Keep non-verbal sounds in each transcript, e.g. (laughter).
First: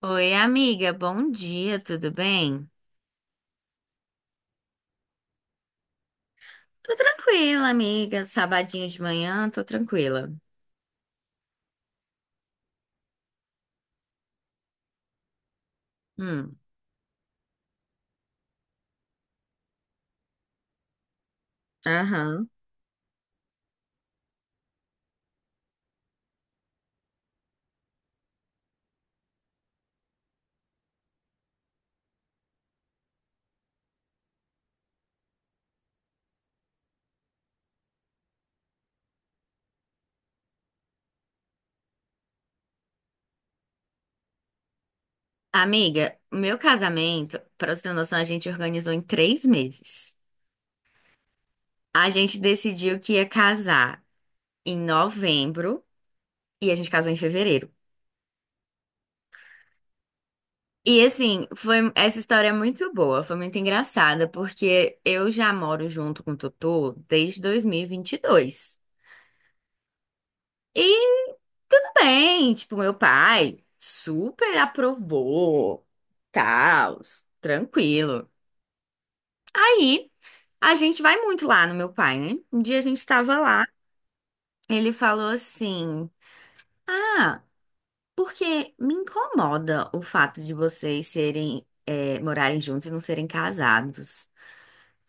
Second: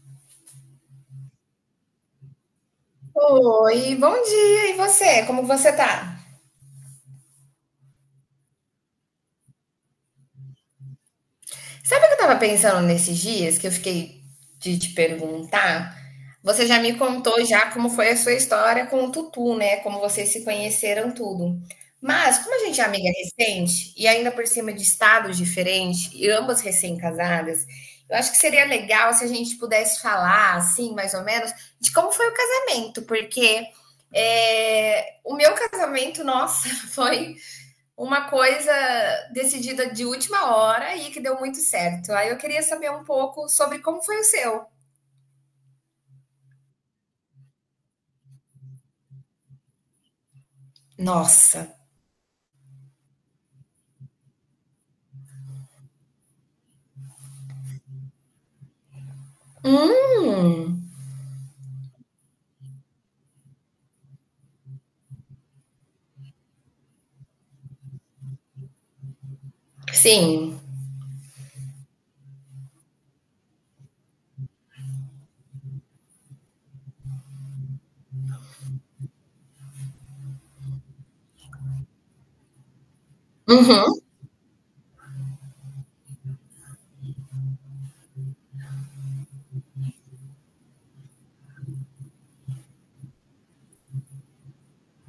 Oi, amiga, bom dia, tudo bem? Oi, bom dia. E você? Como você tá? Tô tranquila, amiga. Sabadinho de manhã, tô tranquila. Sabe o que eu tava pensando nesses dias que eu fiquei de te perguntar? Hum, Você já me contou já como foi a sua história com o Tutu, né? Como vocês se conheceram tudo. Mas aham. como a gente é amiga recente e ainda por cima de estados diferentes e ambas recém-casadas, eu acho que seria legal se a gente pudesse falar, assim, mais ou menos, de como foi o casamento, porque o meu casamento, nossa, (laughs) foi uma coisa decidida de última hora e que deu muito certo. Aí eu queria saber um pouco sobre como foi o seu. Amiga, o meu casamento, pra você ter noção, a gente organizou em 3 meses. Nossa. A gente decidiu que ia casar em novembro e a gente casou em fevereiro. Hum, E assim, foi essa história, é muito boa, foi muito engraçada, porque eu já moro junto com o Totô desde 2022. sim. Tudo bem, tipo, meu pai super aprovou, tal, tranquilo. Aí, a gente vai muito lá no meu pai, né? Um dia a gente tava lá, Uhum, ele falou assim: ah, porque me incomoda o fato de vocês serem, morarem juntos e não serem casados.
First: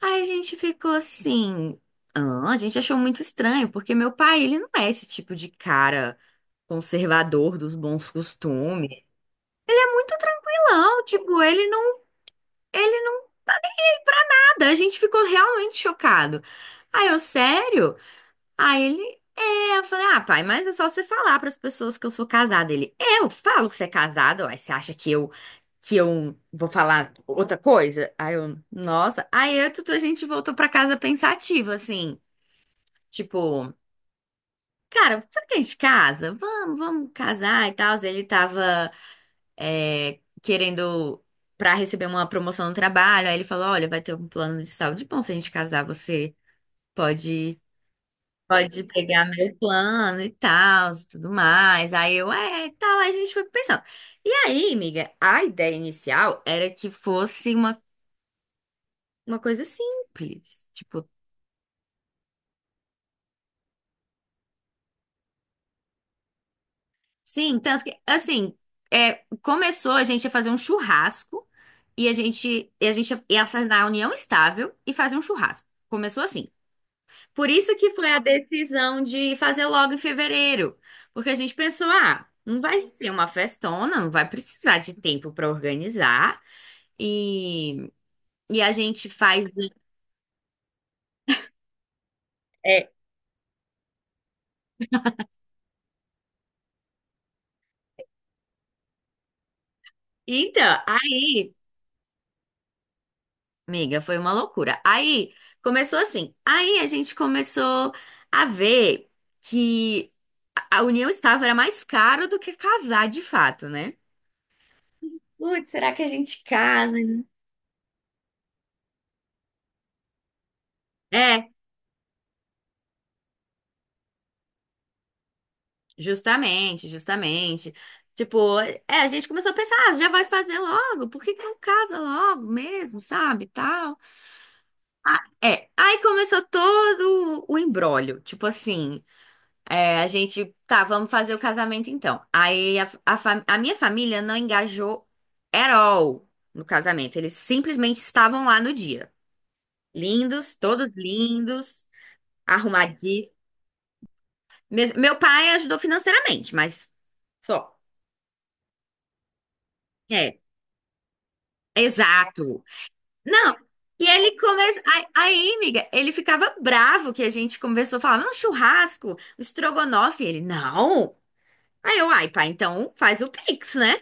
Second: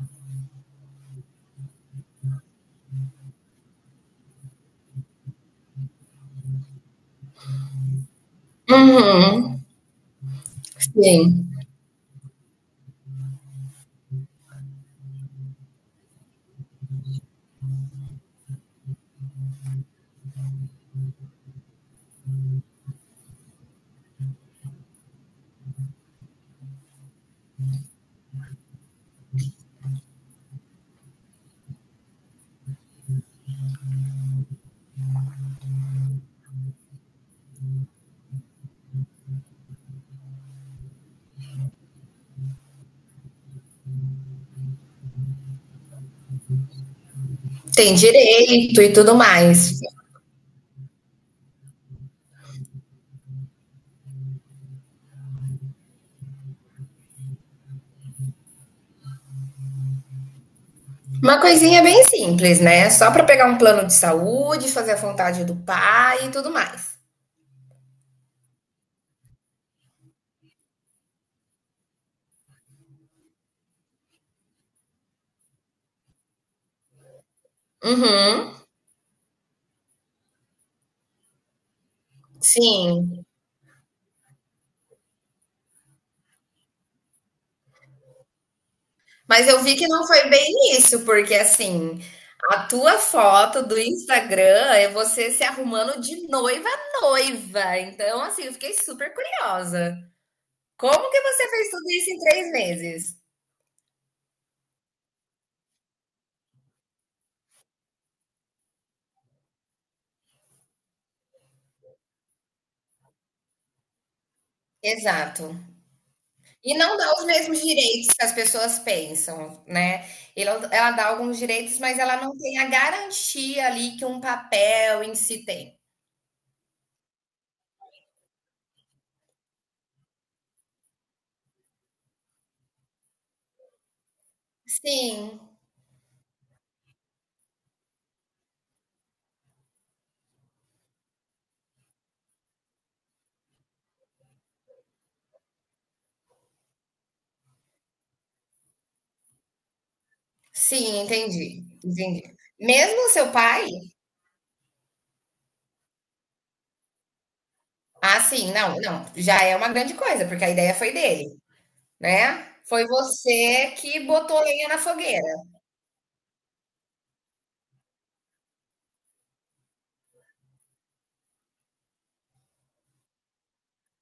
Aí a gente ficou assim. Ah, a gente achou muito estranho, porque meu pai, ele não é esse tipo de cara conservador dos bons costumes. uhum, Muito tranquilão, tipo, sim. Ele não tá nem pra nada. A gente ficou realmente chocado. Aí eu, sério? Aí ele, é, eu falei, ah, pai, mas é só você falar pras pessoas que eu sou casada. Ele, eu falo que você é casado? Aí você acha que eu vou falar outra coisa? Aí eu, nossa. Aí eu, e tudo, a gente voltou pra casa pensativo, assim, tipo, cara, será que a gente casa? Vamos casar e tal. Ele tava, é, querendo para receber uma promoção no trabalho. Aí ele falou: olha, vai ter um plano de saúde bom. Se a gente casar, você pode, Tem direito pode e tudo pegar meu mais. plano e tal, e tudo mais. Aí eu, é, e tal. Aí a gente foi pensando. E aí, amiga, a ideia inicial era que fosse uma coisa simples. Tipo, Uma coisinha bem simples, né? Só para pegar um plano de saúde, fazer a vontade do pai e tudo mais. sim, tanto que, assim, começou a gente a fazer um churrasco. E a gente ia assinar a união estável e fazer um churrasco. Começou assim. Por isso que foi a Uhum, decisão de fazer logo em fevereiro, porque a gente pensou, ah, não vai ser sim. uma festona, não vai precisar de tempo para organizar e, e a gente faz. Mas eu Um, vi que não foi bem isso, porque assim, a é, tua foto do Instagram é você se arrumando de noiva a noiva. Então, assim, eu fiquei super curiosa. então, Como que você aí, fez tudo isso em três meses? amiga, foi uma loucura. Aí começou assim. Aí a gente começou a ver que a união estava era mais caro do que casar de fato, né? Exato. Putz, será que a gente E casa? não dá Né? os mesmos direitos que as pessoas pensam, né? Ela dá alguns É. direitos, mas ela não tem a garantia ali que um papel em si tem. Justamente, justamente. Tipo, é, a gente começou a pensar, ah, já vai fazer logo, por que que não casa logo mesmo, sabe, tal. Sim, É, aí começou todo o imbróglio, tipo assim, é, a gente, tá, vamos fazer o casamento então. Aí a minha família não engajou at all no casamento, eles simplesmente estavam lá no dia. Lindos, todos sim, entendi, lindos, entendi. Mesmo o arrumadinhos. seu pai? Meu pai ajudou financeiramente, mas só. Ah, sim, não, não, já é uma grande coisa, É, porque a ideia foi dele, né? exato. Foi Não. você que E ele botou lenha na começou. Fogueira. Amiga, ele ficava bravo que a gente conversou, falava, um churrasco, estrogonofe. Ele, não. Aí eu, ai, pá, então faz o Pix, né?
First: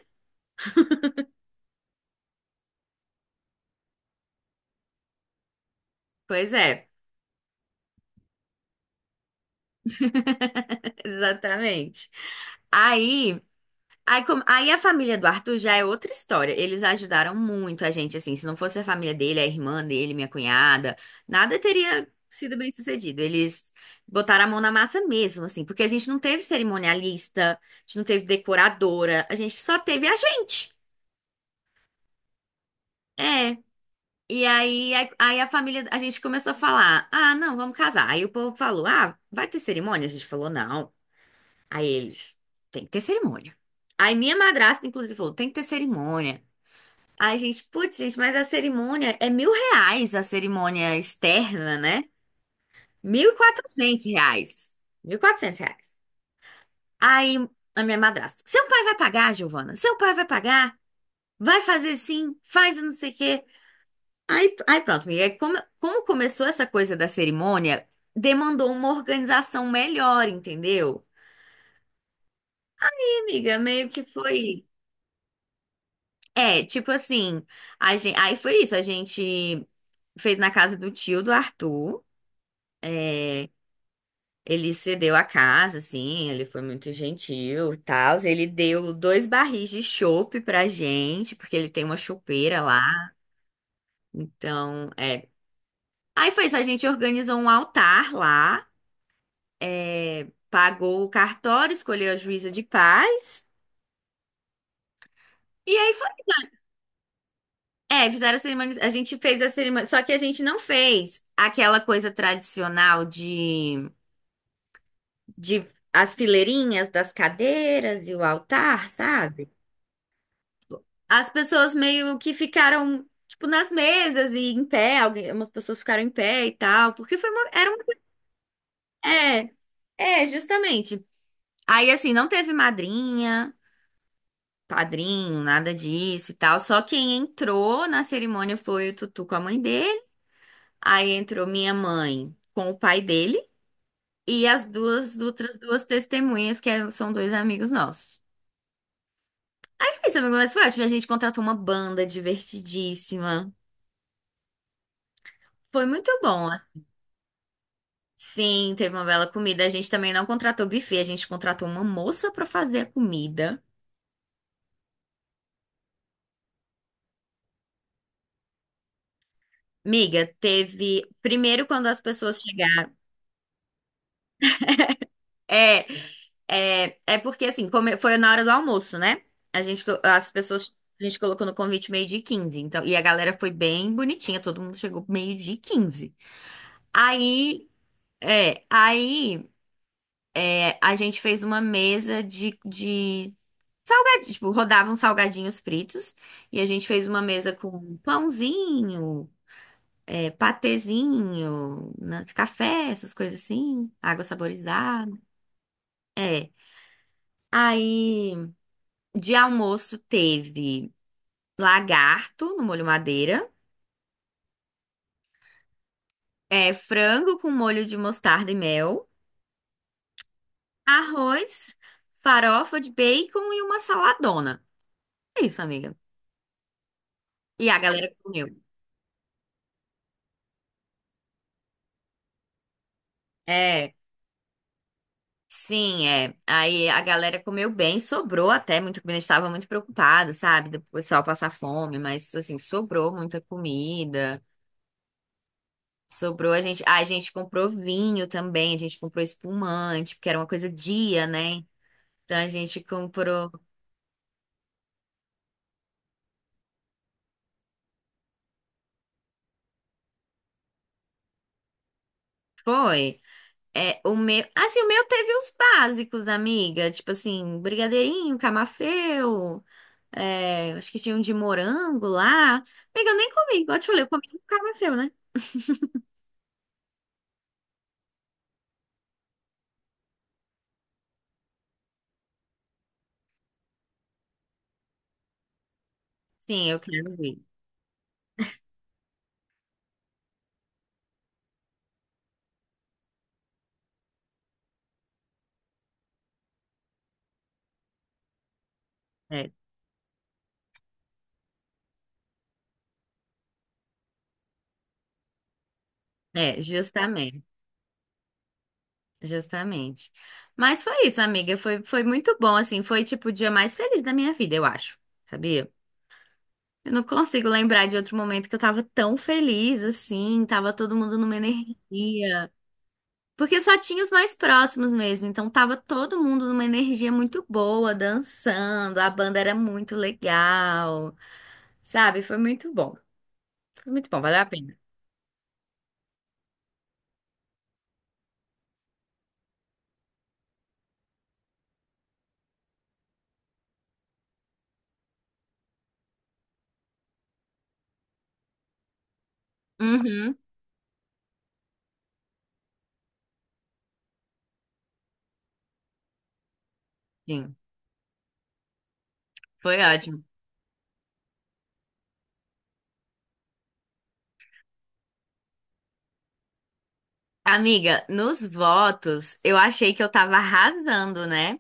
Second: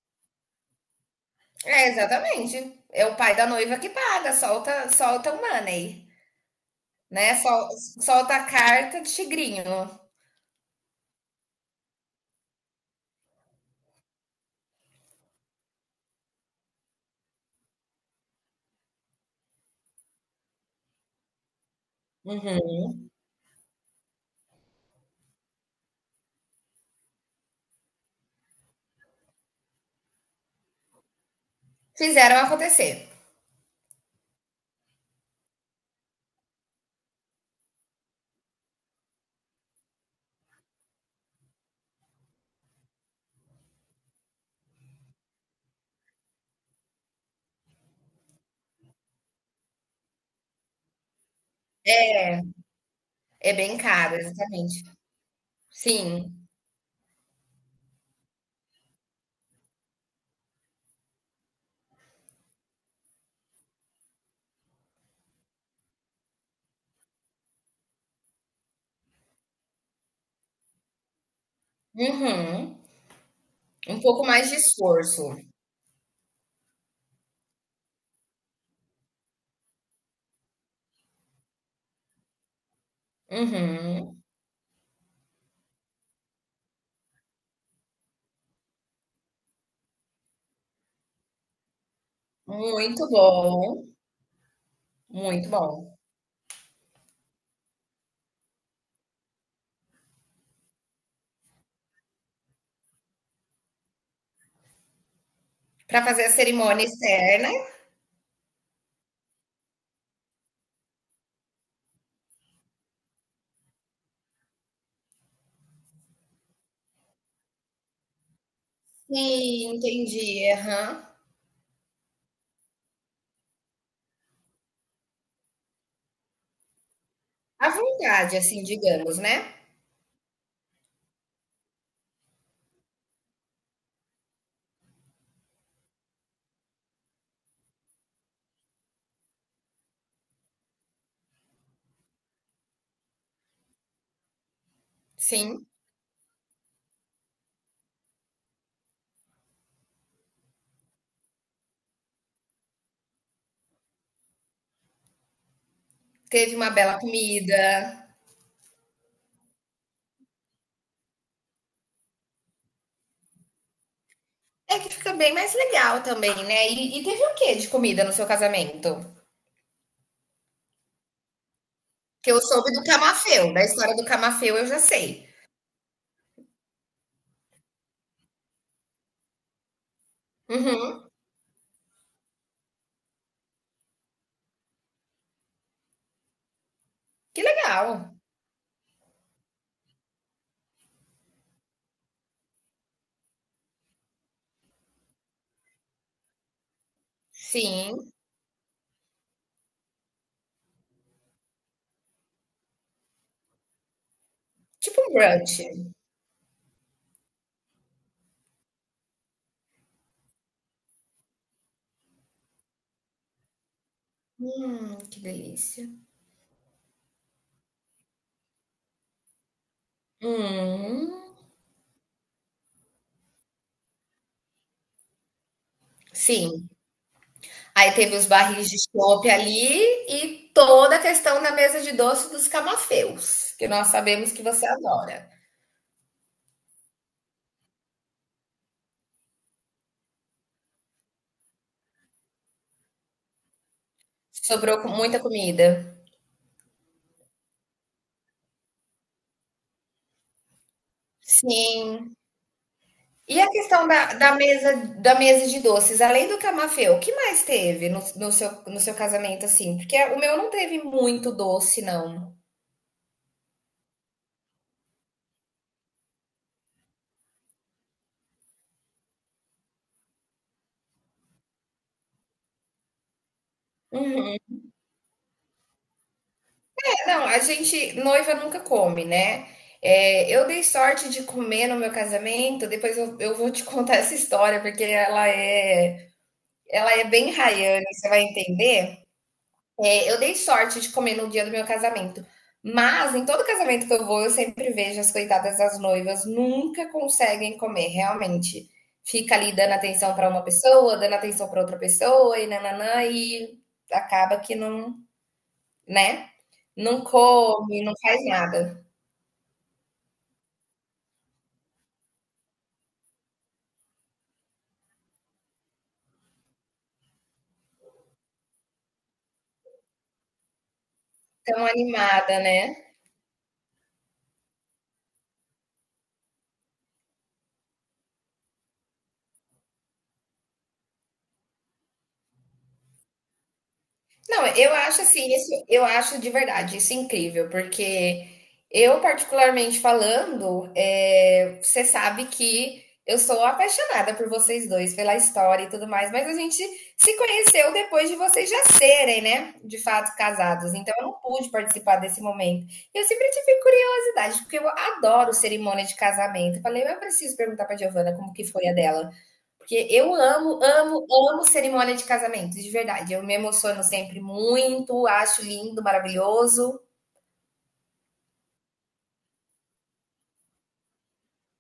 É, exatamente. É o pai da noiva que paga, solta, solta o money, Pois é, né? Solta a carta de tigrinho. (laughs) exatamente. Aí. Aí a família do Arthur já é outra história. Eles ajudaram muito a gente, assim. Se não fosse a família dele, a irmã dele, minha cunhada, nada teria sido bem Uhum. sucedido. Eles botaram a mão na massa mesmo, assim, porque a gente não teve cerimonialista, a gente não teve decoradora, a gente só teve a gente. Fizeram acontecer. É. E aí, aí a família, a gente começou a falar: ah, não, vamos casar. Aí o povo falou: ah, vai ter cerimônia? A gente falou: não. Aí eles: tem que ter cerimônia. Aí minha madrasta, inclusive, falou: tem que ter cerimônia. Ai, gente, putz, gente, mas a cerimônia é 1.000 reais, a cerimônia externa, né? Mil e É bem quatrocentos caro, reais. exatamente. 1.400 reais. Sim. Aí a minha madrasta, seu pai vai pagar, Giovana? Seu pai vai pagar? Vai fazer sim, faz não sei o quê. Aí, aí pronto, amiga, como, como começou essa coisa da cerimônia, demandou uma organização melhor, entendeu? Uhum. E, amiga, meio Um que pouco mais de foi. esforço. É, tipo assim, a gente, aí foi isso, a gente fez na casa do tio do Arthur. Uhum. Ele cedeu a casa, assim, ele foi muito gentil e tal. Ele deu 2 barris de chopp pra gente, porque ele tem uma chopeira lá. Muito bom, Então, é. muito bom. Aí foi isso, a gente organizou um altar lá, pagou o cartório, escolheu a juíza de paz. E aí Para foi. fazer a cerimônia externa. É, fizeram a cerimônia. A gente fez a cerimônia. Só que a gente não fez aquela coisa tradicional de as fileirinhas das cadeiras e o altar, sabe? Sim, entendi. Aham. As pessoas meio que ficaram, tipo, nas mesas e em pé, algumas pessoas ficaram em pé e tal, porque foi uma, era À uma, vontade, assim, digamos, né. é, justamente. Aí, assim, não teve madrinha, padrinho, nada disso e tal, só quem entrou na cerimônia foi o Tutu com a mãe dele, aí entrou minha mãe com o pai dele, e as duas outras Sim, duas testemunhas, são 2 amigos nossos. Mas foi isso, amigo, mas foi ótimo. A gente contratou uma banda divertidíssima. Foi muito bom. teve uma bela comida. Sim, teve uma bela comida. A gente também não contratou buffet, a gente contratou uma moça pra fazer a comida. É que fica bem mais legal também, né. E teve o que de comida no seu casamento? Miga, teve. Primeiro, quando as Que pessoas eu soube do chegaram. camafeu, da história do camafeu eu já sei. É, é porque assim, foi na hora do almoço, né? As pessoas. A Uhum. gente colocou no convite meio-dia e 15. Então, e a galera foi bem bonitinha, todo mundo chegou meio-dia e 15. Que Aí. legal. É, aí a gente fez uma mesa de salgadinho, tipo, rodavam salgadinhos fritos e a gente fez uma mesa com Sim, pãozinho, patezinho, café, essas coisas assim, água tipo saborizada. um brunch. É. Aí, de almoço teve lagarto no molho madeira, Que delícia. Frango com molho de mostarda e mel, Hum, arroz, farofa de bacon e uma saladona. É isso, amiga. sim. E a Aí galera teve os comeu. barris de chopp ali e toda a questão da mesa de doce dos camafeus, que nós É. sabemos que você adora. Sim, é. Aí a galera comeu bem, sobrou até muita comida. A gente estava muito preocupado, sabe? Do pessoal passar fome, mas assim, sobrou muita comida. Sobrou com muita comida? Sobrou a gente. Ah, a gente comprou vinho também, a gente comprou espumante, porque era uma coisa dia, né? Sim. Então a gente E a comprou. questão da mesa da mesa de doces, além do camafeu, o que mais teve no seu, no seu casamento, assim? Porque o meu não teve muito doce, não. Foi. É, o meu. Assim, o meu teve os básicos, amiga. Tipo assim, brigadeirinho, camafeu. É, acho que tinha um de morango lá. Amiga, eu nem comi. Igual eu te falei, eu comi Uhum. um camafeu, né? É, não, a gente, noiva nunca come, né? É, eu dei sorte de comer no meu casamento, depois eu vou te (laughs) contar essa história, Sim, eu ela é quero bem ver. raiana, você vai entender. É, eu dei sorte de comer no dia do meu casamento. Mas em todo casamento que eu vou, eu sempre vejo as coitadas das noivas nunca conseguem comer, realmente. Fica É, ali dando atenção para uma pessoa, dando atenção para outra pessoa e nananã, e acaba que não, né? Não justamente, come, não faz nada. justamente. Mas foi isso, amiga. Foi, foi muito bom, assim. Foi, tipo, o dia mais feliz da minha vida, eu acho. Sabia? Eu não consigo lembrar de outro momento que eu tava tão feliz, assim. Tava todo mundo numa Tão animada, energia. né? Porque só tinha os mais próximos mesmo. Então tava todo mundo numa energia muito boa, dançando. A banda era muito legal, sabe? Foi muito bom. Foi muito bom, valeu Não, a eu pena. acho assim, isso, eu acho de verdade isso é incrível, porque eu, particularmente falando, você sabe que eu sou apaixonada por vocês dois, pela história e tudo mais, mas a gente se conheceu depois de vocês já serem, né, de fato Uhum, casados, então eu não pude participar desse momento. E eu sempre tive curiosidade, porque eu adoro cerimônia de casamento. Eu falei, eu preciso sim. perguntar para Giovana como que foi a dela. Porque Foi eu ótimo. amo, amo, amo cerimônia de casamento, de verdade. Eu me emociono sempre muito, acho lindo, maravilhoso. Amiga, nos votos, eu achei que eu tava arrasando, né?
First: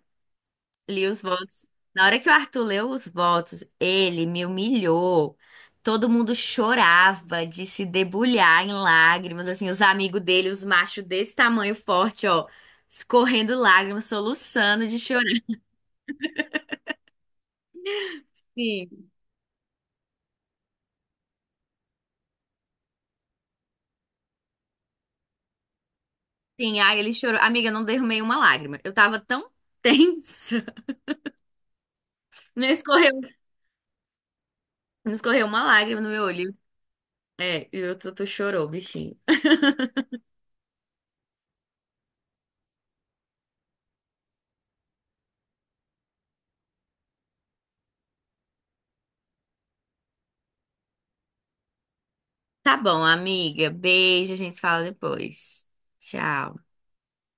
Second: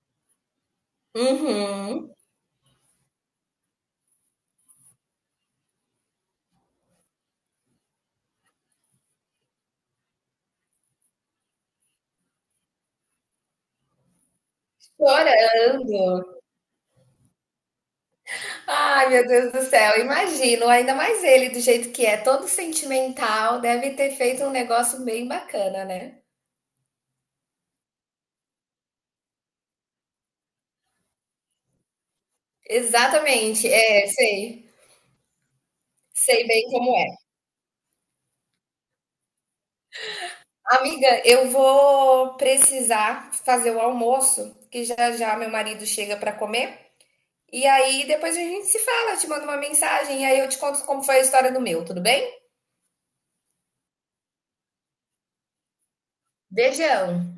Li os votos. Na Uhum, hora que o Arthur leu os votos, ele me humilhou. Todo mundo chorava de se debulhar em lágrimas, assim, os amigos dele, os machos desse tamanho forte, ó, escorrendo lágrimas, soluçando de chorar. chorando. Sim. Ai, meu Deus do céu, imagino. Ainda mais ele, do jeito que é, todo sentimental, deve ter feito um negócio bem bacana, né? Sim, ai, ele chorou. Amiga, eu não derramei uma lágrima. Eu tava tão (laughs) tensa. Não escorreu, Exatamente, é, sei. não escorreu uma lágrima no meu Sei olho. bem como é. É, e o Tutu chorou, bichinho. Amiga, eu vou precisar fazer o almoço, que já já meu marido chega para comer. E aí depois a gente se fala, eu te mando uma mensagem e aí eu te conto como foi a história do meu, tudo bem? Tá bom, amiga. Beijo, a gente se fala depois. Tchau. Beijão.